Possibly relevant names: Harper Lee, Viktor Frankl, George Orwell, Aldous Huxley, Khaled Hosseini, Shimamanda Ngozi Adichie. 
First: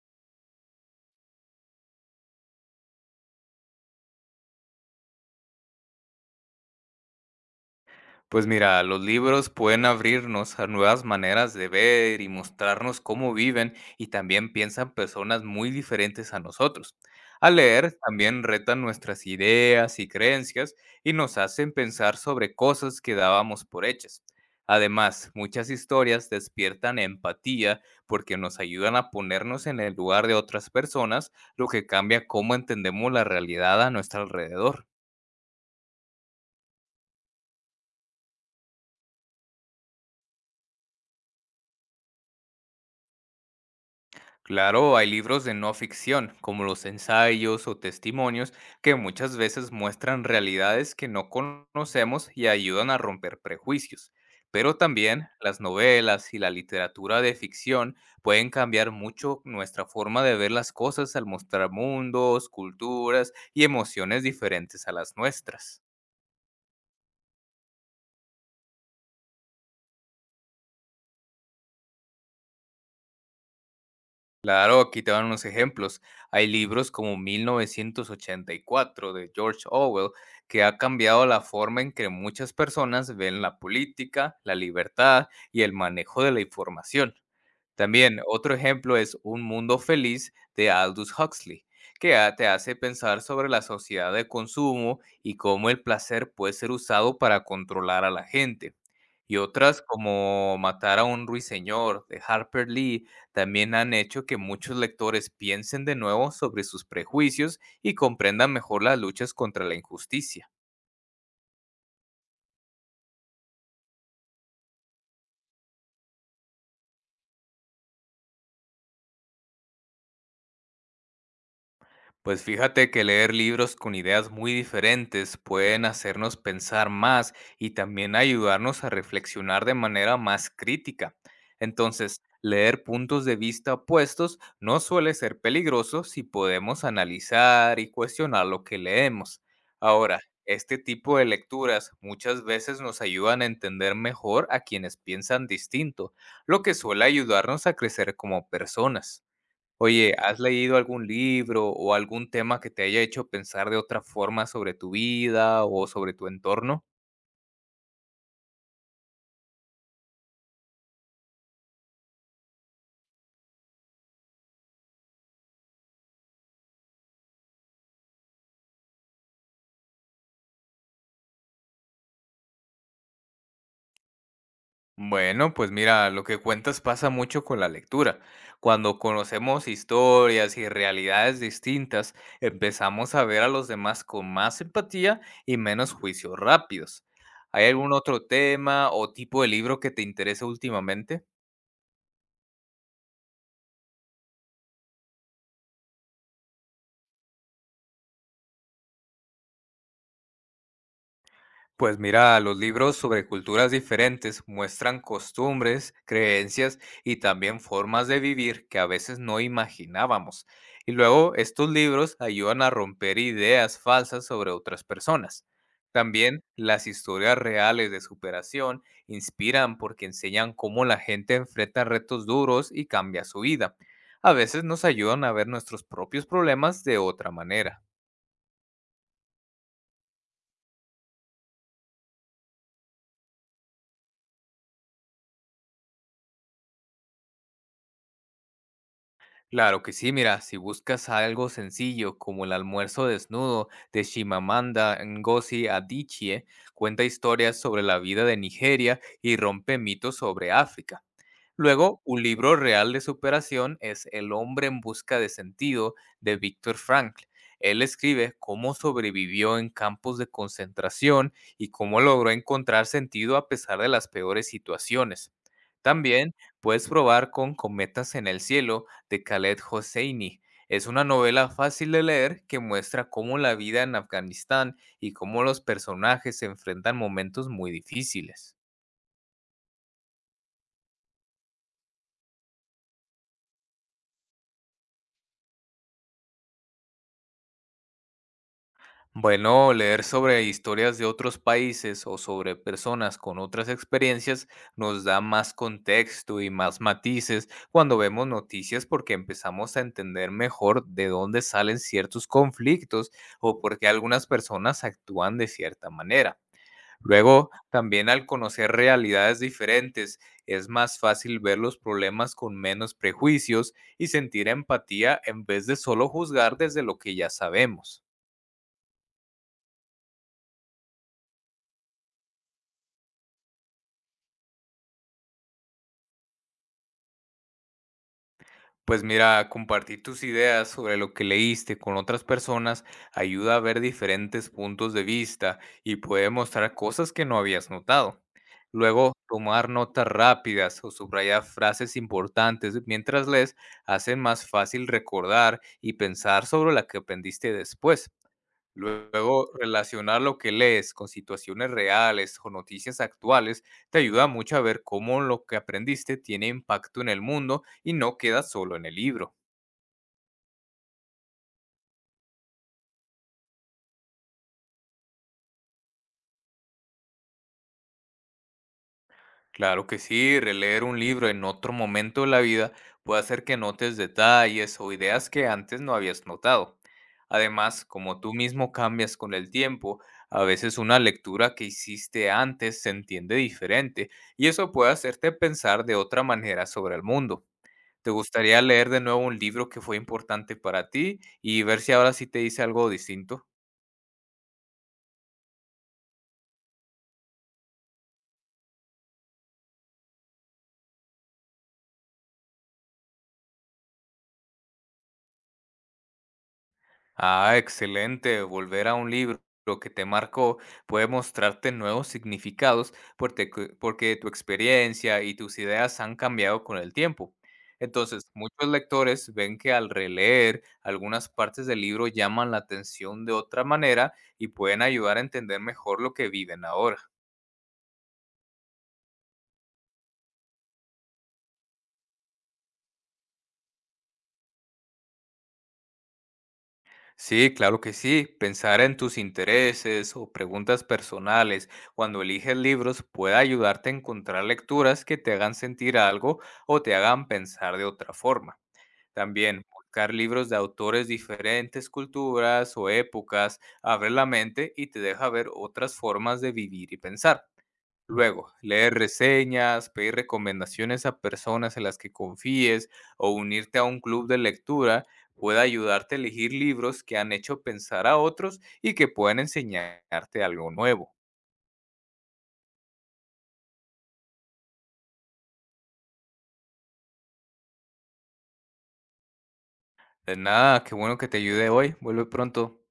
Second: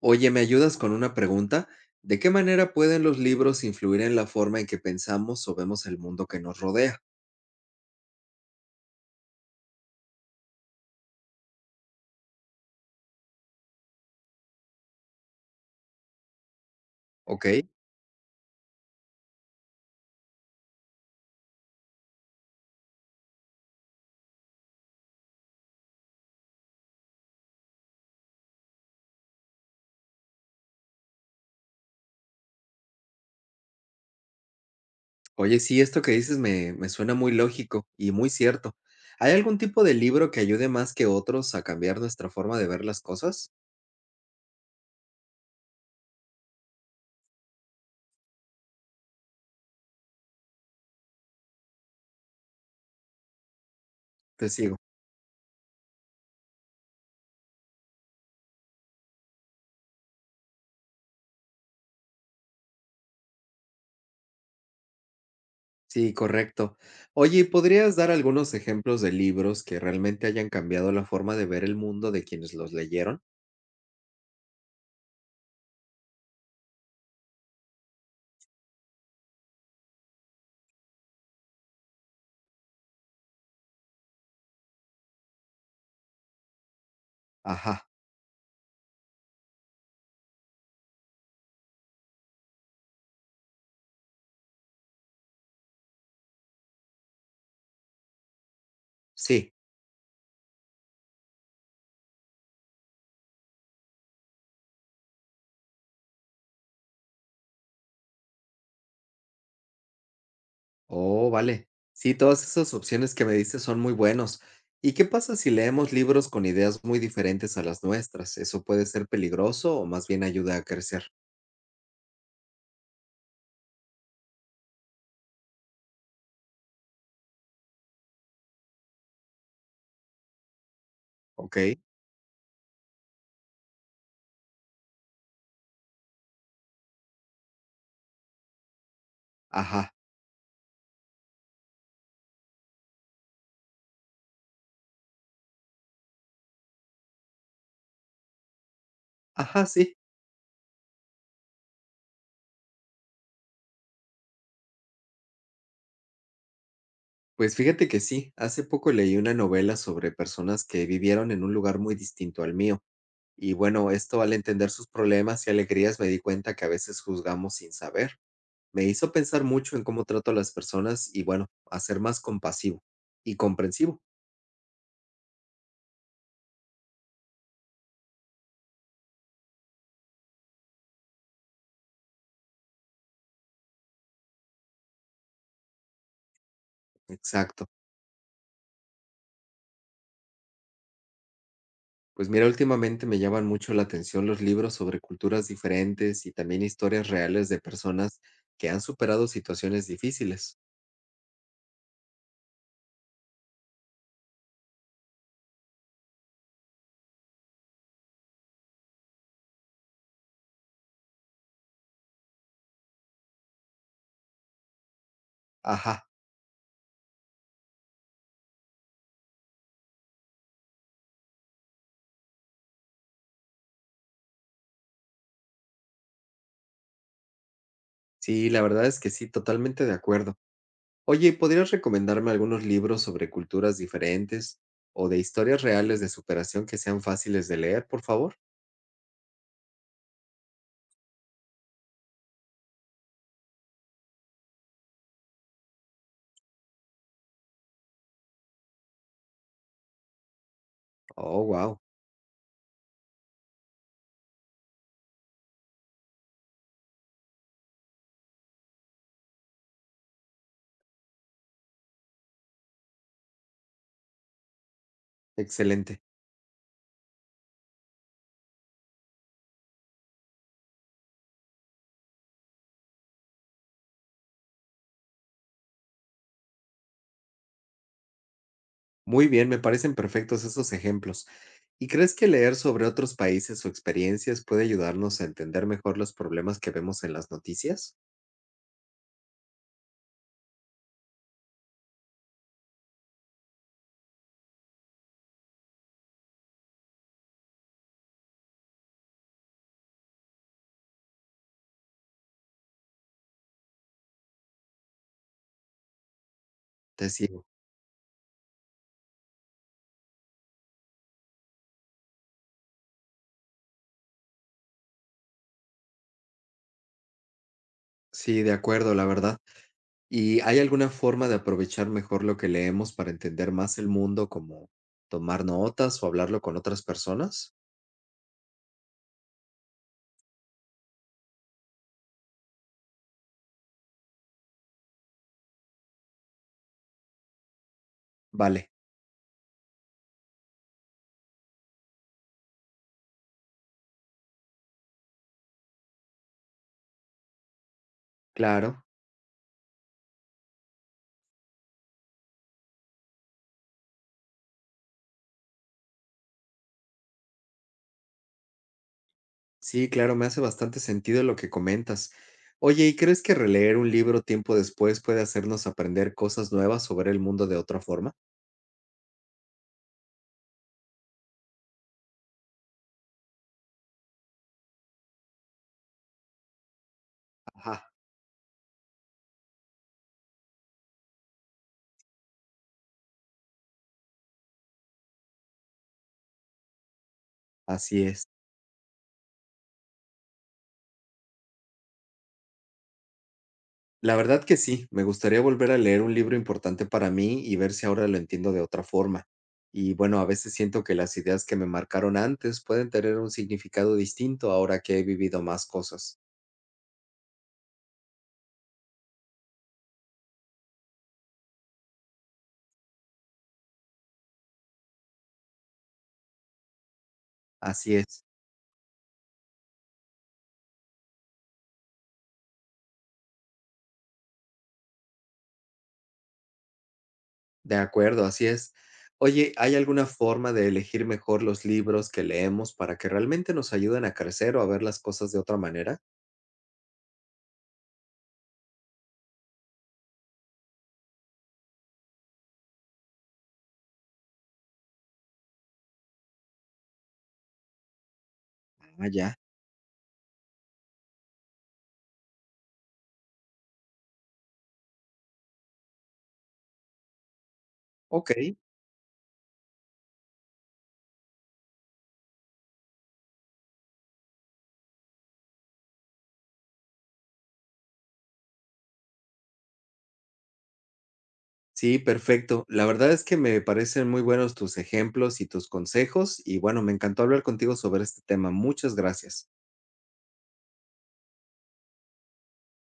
Oye, ¿me ayudas con una pregunta? ¿De qué manera pueden los libros influir en la forma en que pensamos o vemos el mundo que nos rodea? Pues mira, los libros pueden abrirnos a nuevas maneras de ver y mostrarnos cómo viven y también piensan personas muy diferentes a nosotros. Ok. Al leer también retan nuestras ideas y creencias y nos hacen pensar sobre cosas que dábamos por hechas. Además, muchas historias despiertan empatía porque nos ayudan a ponernos en el lugar de otras personas, lo que cambia cómo entendemos la realidad a nuestro alrededor. Oye, sí, esto que dices me suena muy lógico y muy cierto. ¿Hay algún tipo de libro que ayude más que otros a cambiar nuestra forma de ver las cosas? Claro, hay libros de no ficción, como los ensayos o testimonios, que muchas veces muestran realidades que no conocemos y ayudan a romper prejuicios. Te Pero sigo. también las novelas y la literatura de ficción pueden cambiar mucho nuestra forma de ver las cosas al mostrar mundos, culturas y emociones diferentes a las nuestras. Sí, correcto. Oye, ¿podrías dar algunos ejemplos de libros que realmente hayan cambiado la forma de ver el mundo de quienes los leyeron? Claro, aquí te van unos ejemplos. Hay libros como 1984 de George Orwell que ha cambiado la forma en que muchas personas ven la política, la libertad y el manejo de la información. Ajá, También otro ejemplo es Un Mundo Feliz de Aldous Huxley, que te hace pensar sobre la sociedad de consumo y cómo el placer puede ser usado para controlar a la gente. Y sí. otras como Matar a un ruiseñor de Harper Lee también han hecho que muchos lectores piensen de nuevo sobre sus prejuicios y comprendan mejor las luchas contra la injusticia. Oh, vale. Sí, todas esas opciones que me diste son muy buenos. ¿Y qué pasa si leemos libros con ideas muy diferentes a las nuestras? ¿Eso puede ser peligroso o más bien ayuda a crecer? Pues fíjate que leer libros con ideas muy diferentes pueden hacernos pensar más y también ayudarnos a reflexionar de manera más crítica. Ok, Entonces, leer puntos de vista opuestos no suele ser peligroso si podemos analizar y cuestionar lo que leemos. ajá, Ahora, este tipo de lecturas muchas veces nos ayudan a entender mejor a quienes piensan distinto, lo que suele ayudarnos a crecer como personas. ajá, sí. Oye, ¿has leído algún libro o algún tema que te haya hecho pensar de otra forma sobre tu vida o sobre tu entorno? Pues fíjate que sí, hace poco leí una novela sobre personas que vivieron en un lugar muy distinto al mío. Y bueno, esto al entender sus problemas y alegrías me di cuenta que a veces juzgamos sin saber. Me hizo pensar mucho en cómo trato a las personas y bueno, a ser más compasivo y comprensivo. Bueno, pues mira, lo que cuentas pasa mucho con la lectura. Cuando conocemos historias y realidades distintas, empezamos a ver a los demás con más empatía y menos juicios rápidos. ¿Hay Exacto. algún otro tema o tipo de libro que te interese últimamente? Pues mira, últimamente me llaman mucho la atención los libros sobre culturas diferentes y también historias reales de personas que han superado situaciones difíciles. Pues mira, los libros sobre culturas diferentes muestran costumbres, creencias y también formas de vivir que a veces no imaginábamos. Y luego estos libros ayudan a romper ideas falsas sobre otras personas. Ajá, También las historias reales de superación inspiran porque enseñan cómo la gente enfrenta retos duros y cambia su vida. A veces nos ayudan a ver nuestros propios problemas de otra manera. sí, la verdad es que sí, totalmente de acuerdo. Oye, ¿podrías recomendarme algunos libros sobre culturas diferentes o de historias reales de superación que sean fáciles de leer, por favor? Claro que sí, mira, si buscas algo sencillo como el almuerzo desnudo de Shimamanda Ngozi Adichie, cuenta historias sobre la vida de Nigeria y rompe mitos sobre África. Oh, wow, Luego, un libro real de superación es El hombre en busca de sentido de Viktor Frankl. Él escribe cómo sobrevivió en campos de concentración y cómo logró encontrar sentido a pesar de las peores situaciones. excelente. También puedes probar con Cometas en el cielo de Khaled Hosseini. Es una novela fácil de leer que muestra cómo la vida en Afganistán y cómo los personajes se enfrentan momentos muy difíciles. Muy bien, me parecen perfectos esos ejemplos. ¿Y crees que leer sobre otros países o experiencias puede ayudarnos a entender mejor los problemas que vemos en las noticias? Bueno, leer sobre historias de otros países o sobre personas con otras experiencias nos da más contexto y más matices cuando vemos noticias porque empezamos a entender mejor de dónde salen ciertos conflictos o por qué algunas personas actúan de cierta manera. Te sigo. Luego, también al conocer realidades diferentes, es más fácil ver los problemas con menos prejuicios y sentir empatía en vez de solo juzgar desde lo que ya sabemos. Sí, de acuerdo, la verdad. ¿Y hay alguna forma de aprovechar mejor lo que leemos para entender más el mundo, como tomar notas o hablarlo con otras personas? Pues mira, compartir tus ideas sobre lo que leíste con otras personas ayuda a ver diferentes puntos de vista y puede mostrar cosas que no habías notado. Vale, Luego, tomar notas rápidas o subrayar frases importantes mientras lees hacen más fácil recordar y pensar sobre la que aprendiste después. claro. Luego, relacionar lo que lees con situaciones reales o noticias actuales te ayuda mucho a ver cómo lo que aprendiste tiene impacto en el mundo y no queda solo en el libro. Sí, claro, me hace bastante sentido lo que comentas. Oye, ¿y crees que releer un libro tiempo después puede hacernos aprender cosas nuevas sobre el mundo de otra forma? Claro que sí, releer un libro en otro momento de la vida puede hacer que notes detalles o ideas que antes no habías notado. Además, Ajá. como tú mismo cambias con el tiempo, a veces una lectura que hiciste antes se entiende diferente y eso puede hacerte pensar de otra manera sobre el mundo. Así ¿Te es. gustaría leer de nuevo un libro que fue importante para ti y ver si ahora sí te dice algo distinto? La verdad que sí, me gustaría volver a leer un libro importante para mí y ver si ahora lo entiendo de otra forma. Y bueno, a veces siento que las ideas que me marcaron antes pueden tener un significado distinto ahora que he vivido más cosas. Ah, excelente. Volver a un libro que te marcó puede mostrarte nuevos significados porque, porque tu experiencia y tus ideas han cambiado con el tiempo. Así es, Entonces, muchos lectores ven que al releer algunas partes del libro llaman la atención de otra manera y pueden ayudar a entender mejor lo que viven ahora. de acuerdo, así es. Oye, ¿hay alguna forma de elegir mejor los libros que leemos para que realmente nos ayuden a crecer o a ver las cosas de otra manera? Sí, claro que sí. Pensar en tus intereses o preguntas personales cuando eliges libros puede ayudarte a encontrar lecturas que te hagan sentir algo o te hagan pensar de otra forma. Ah, ya. También buscar libros de autores diferentes culturas o épocas abre la mente y te deja ver otras formas de vivir y pensar. Ok. Luego, leer reseñas, pedir recomendaciones a personas en las que confíes o unirte a un club de lectura puede ayudarte a elegir libros que han hecho pensar a otros y que pueden enseñarte algo nuevo. Sí, perfecto. La verdad es que me parecen muy buenos tus ejemplos y tus consejos y bueno, me encantó hablar contigo sobre este tema. Muchas gracias. De nada, qué bueno que te ayude hoy. Vuelve pronto.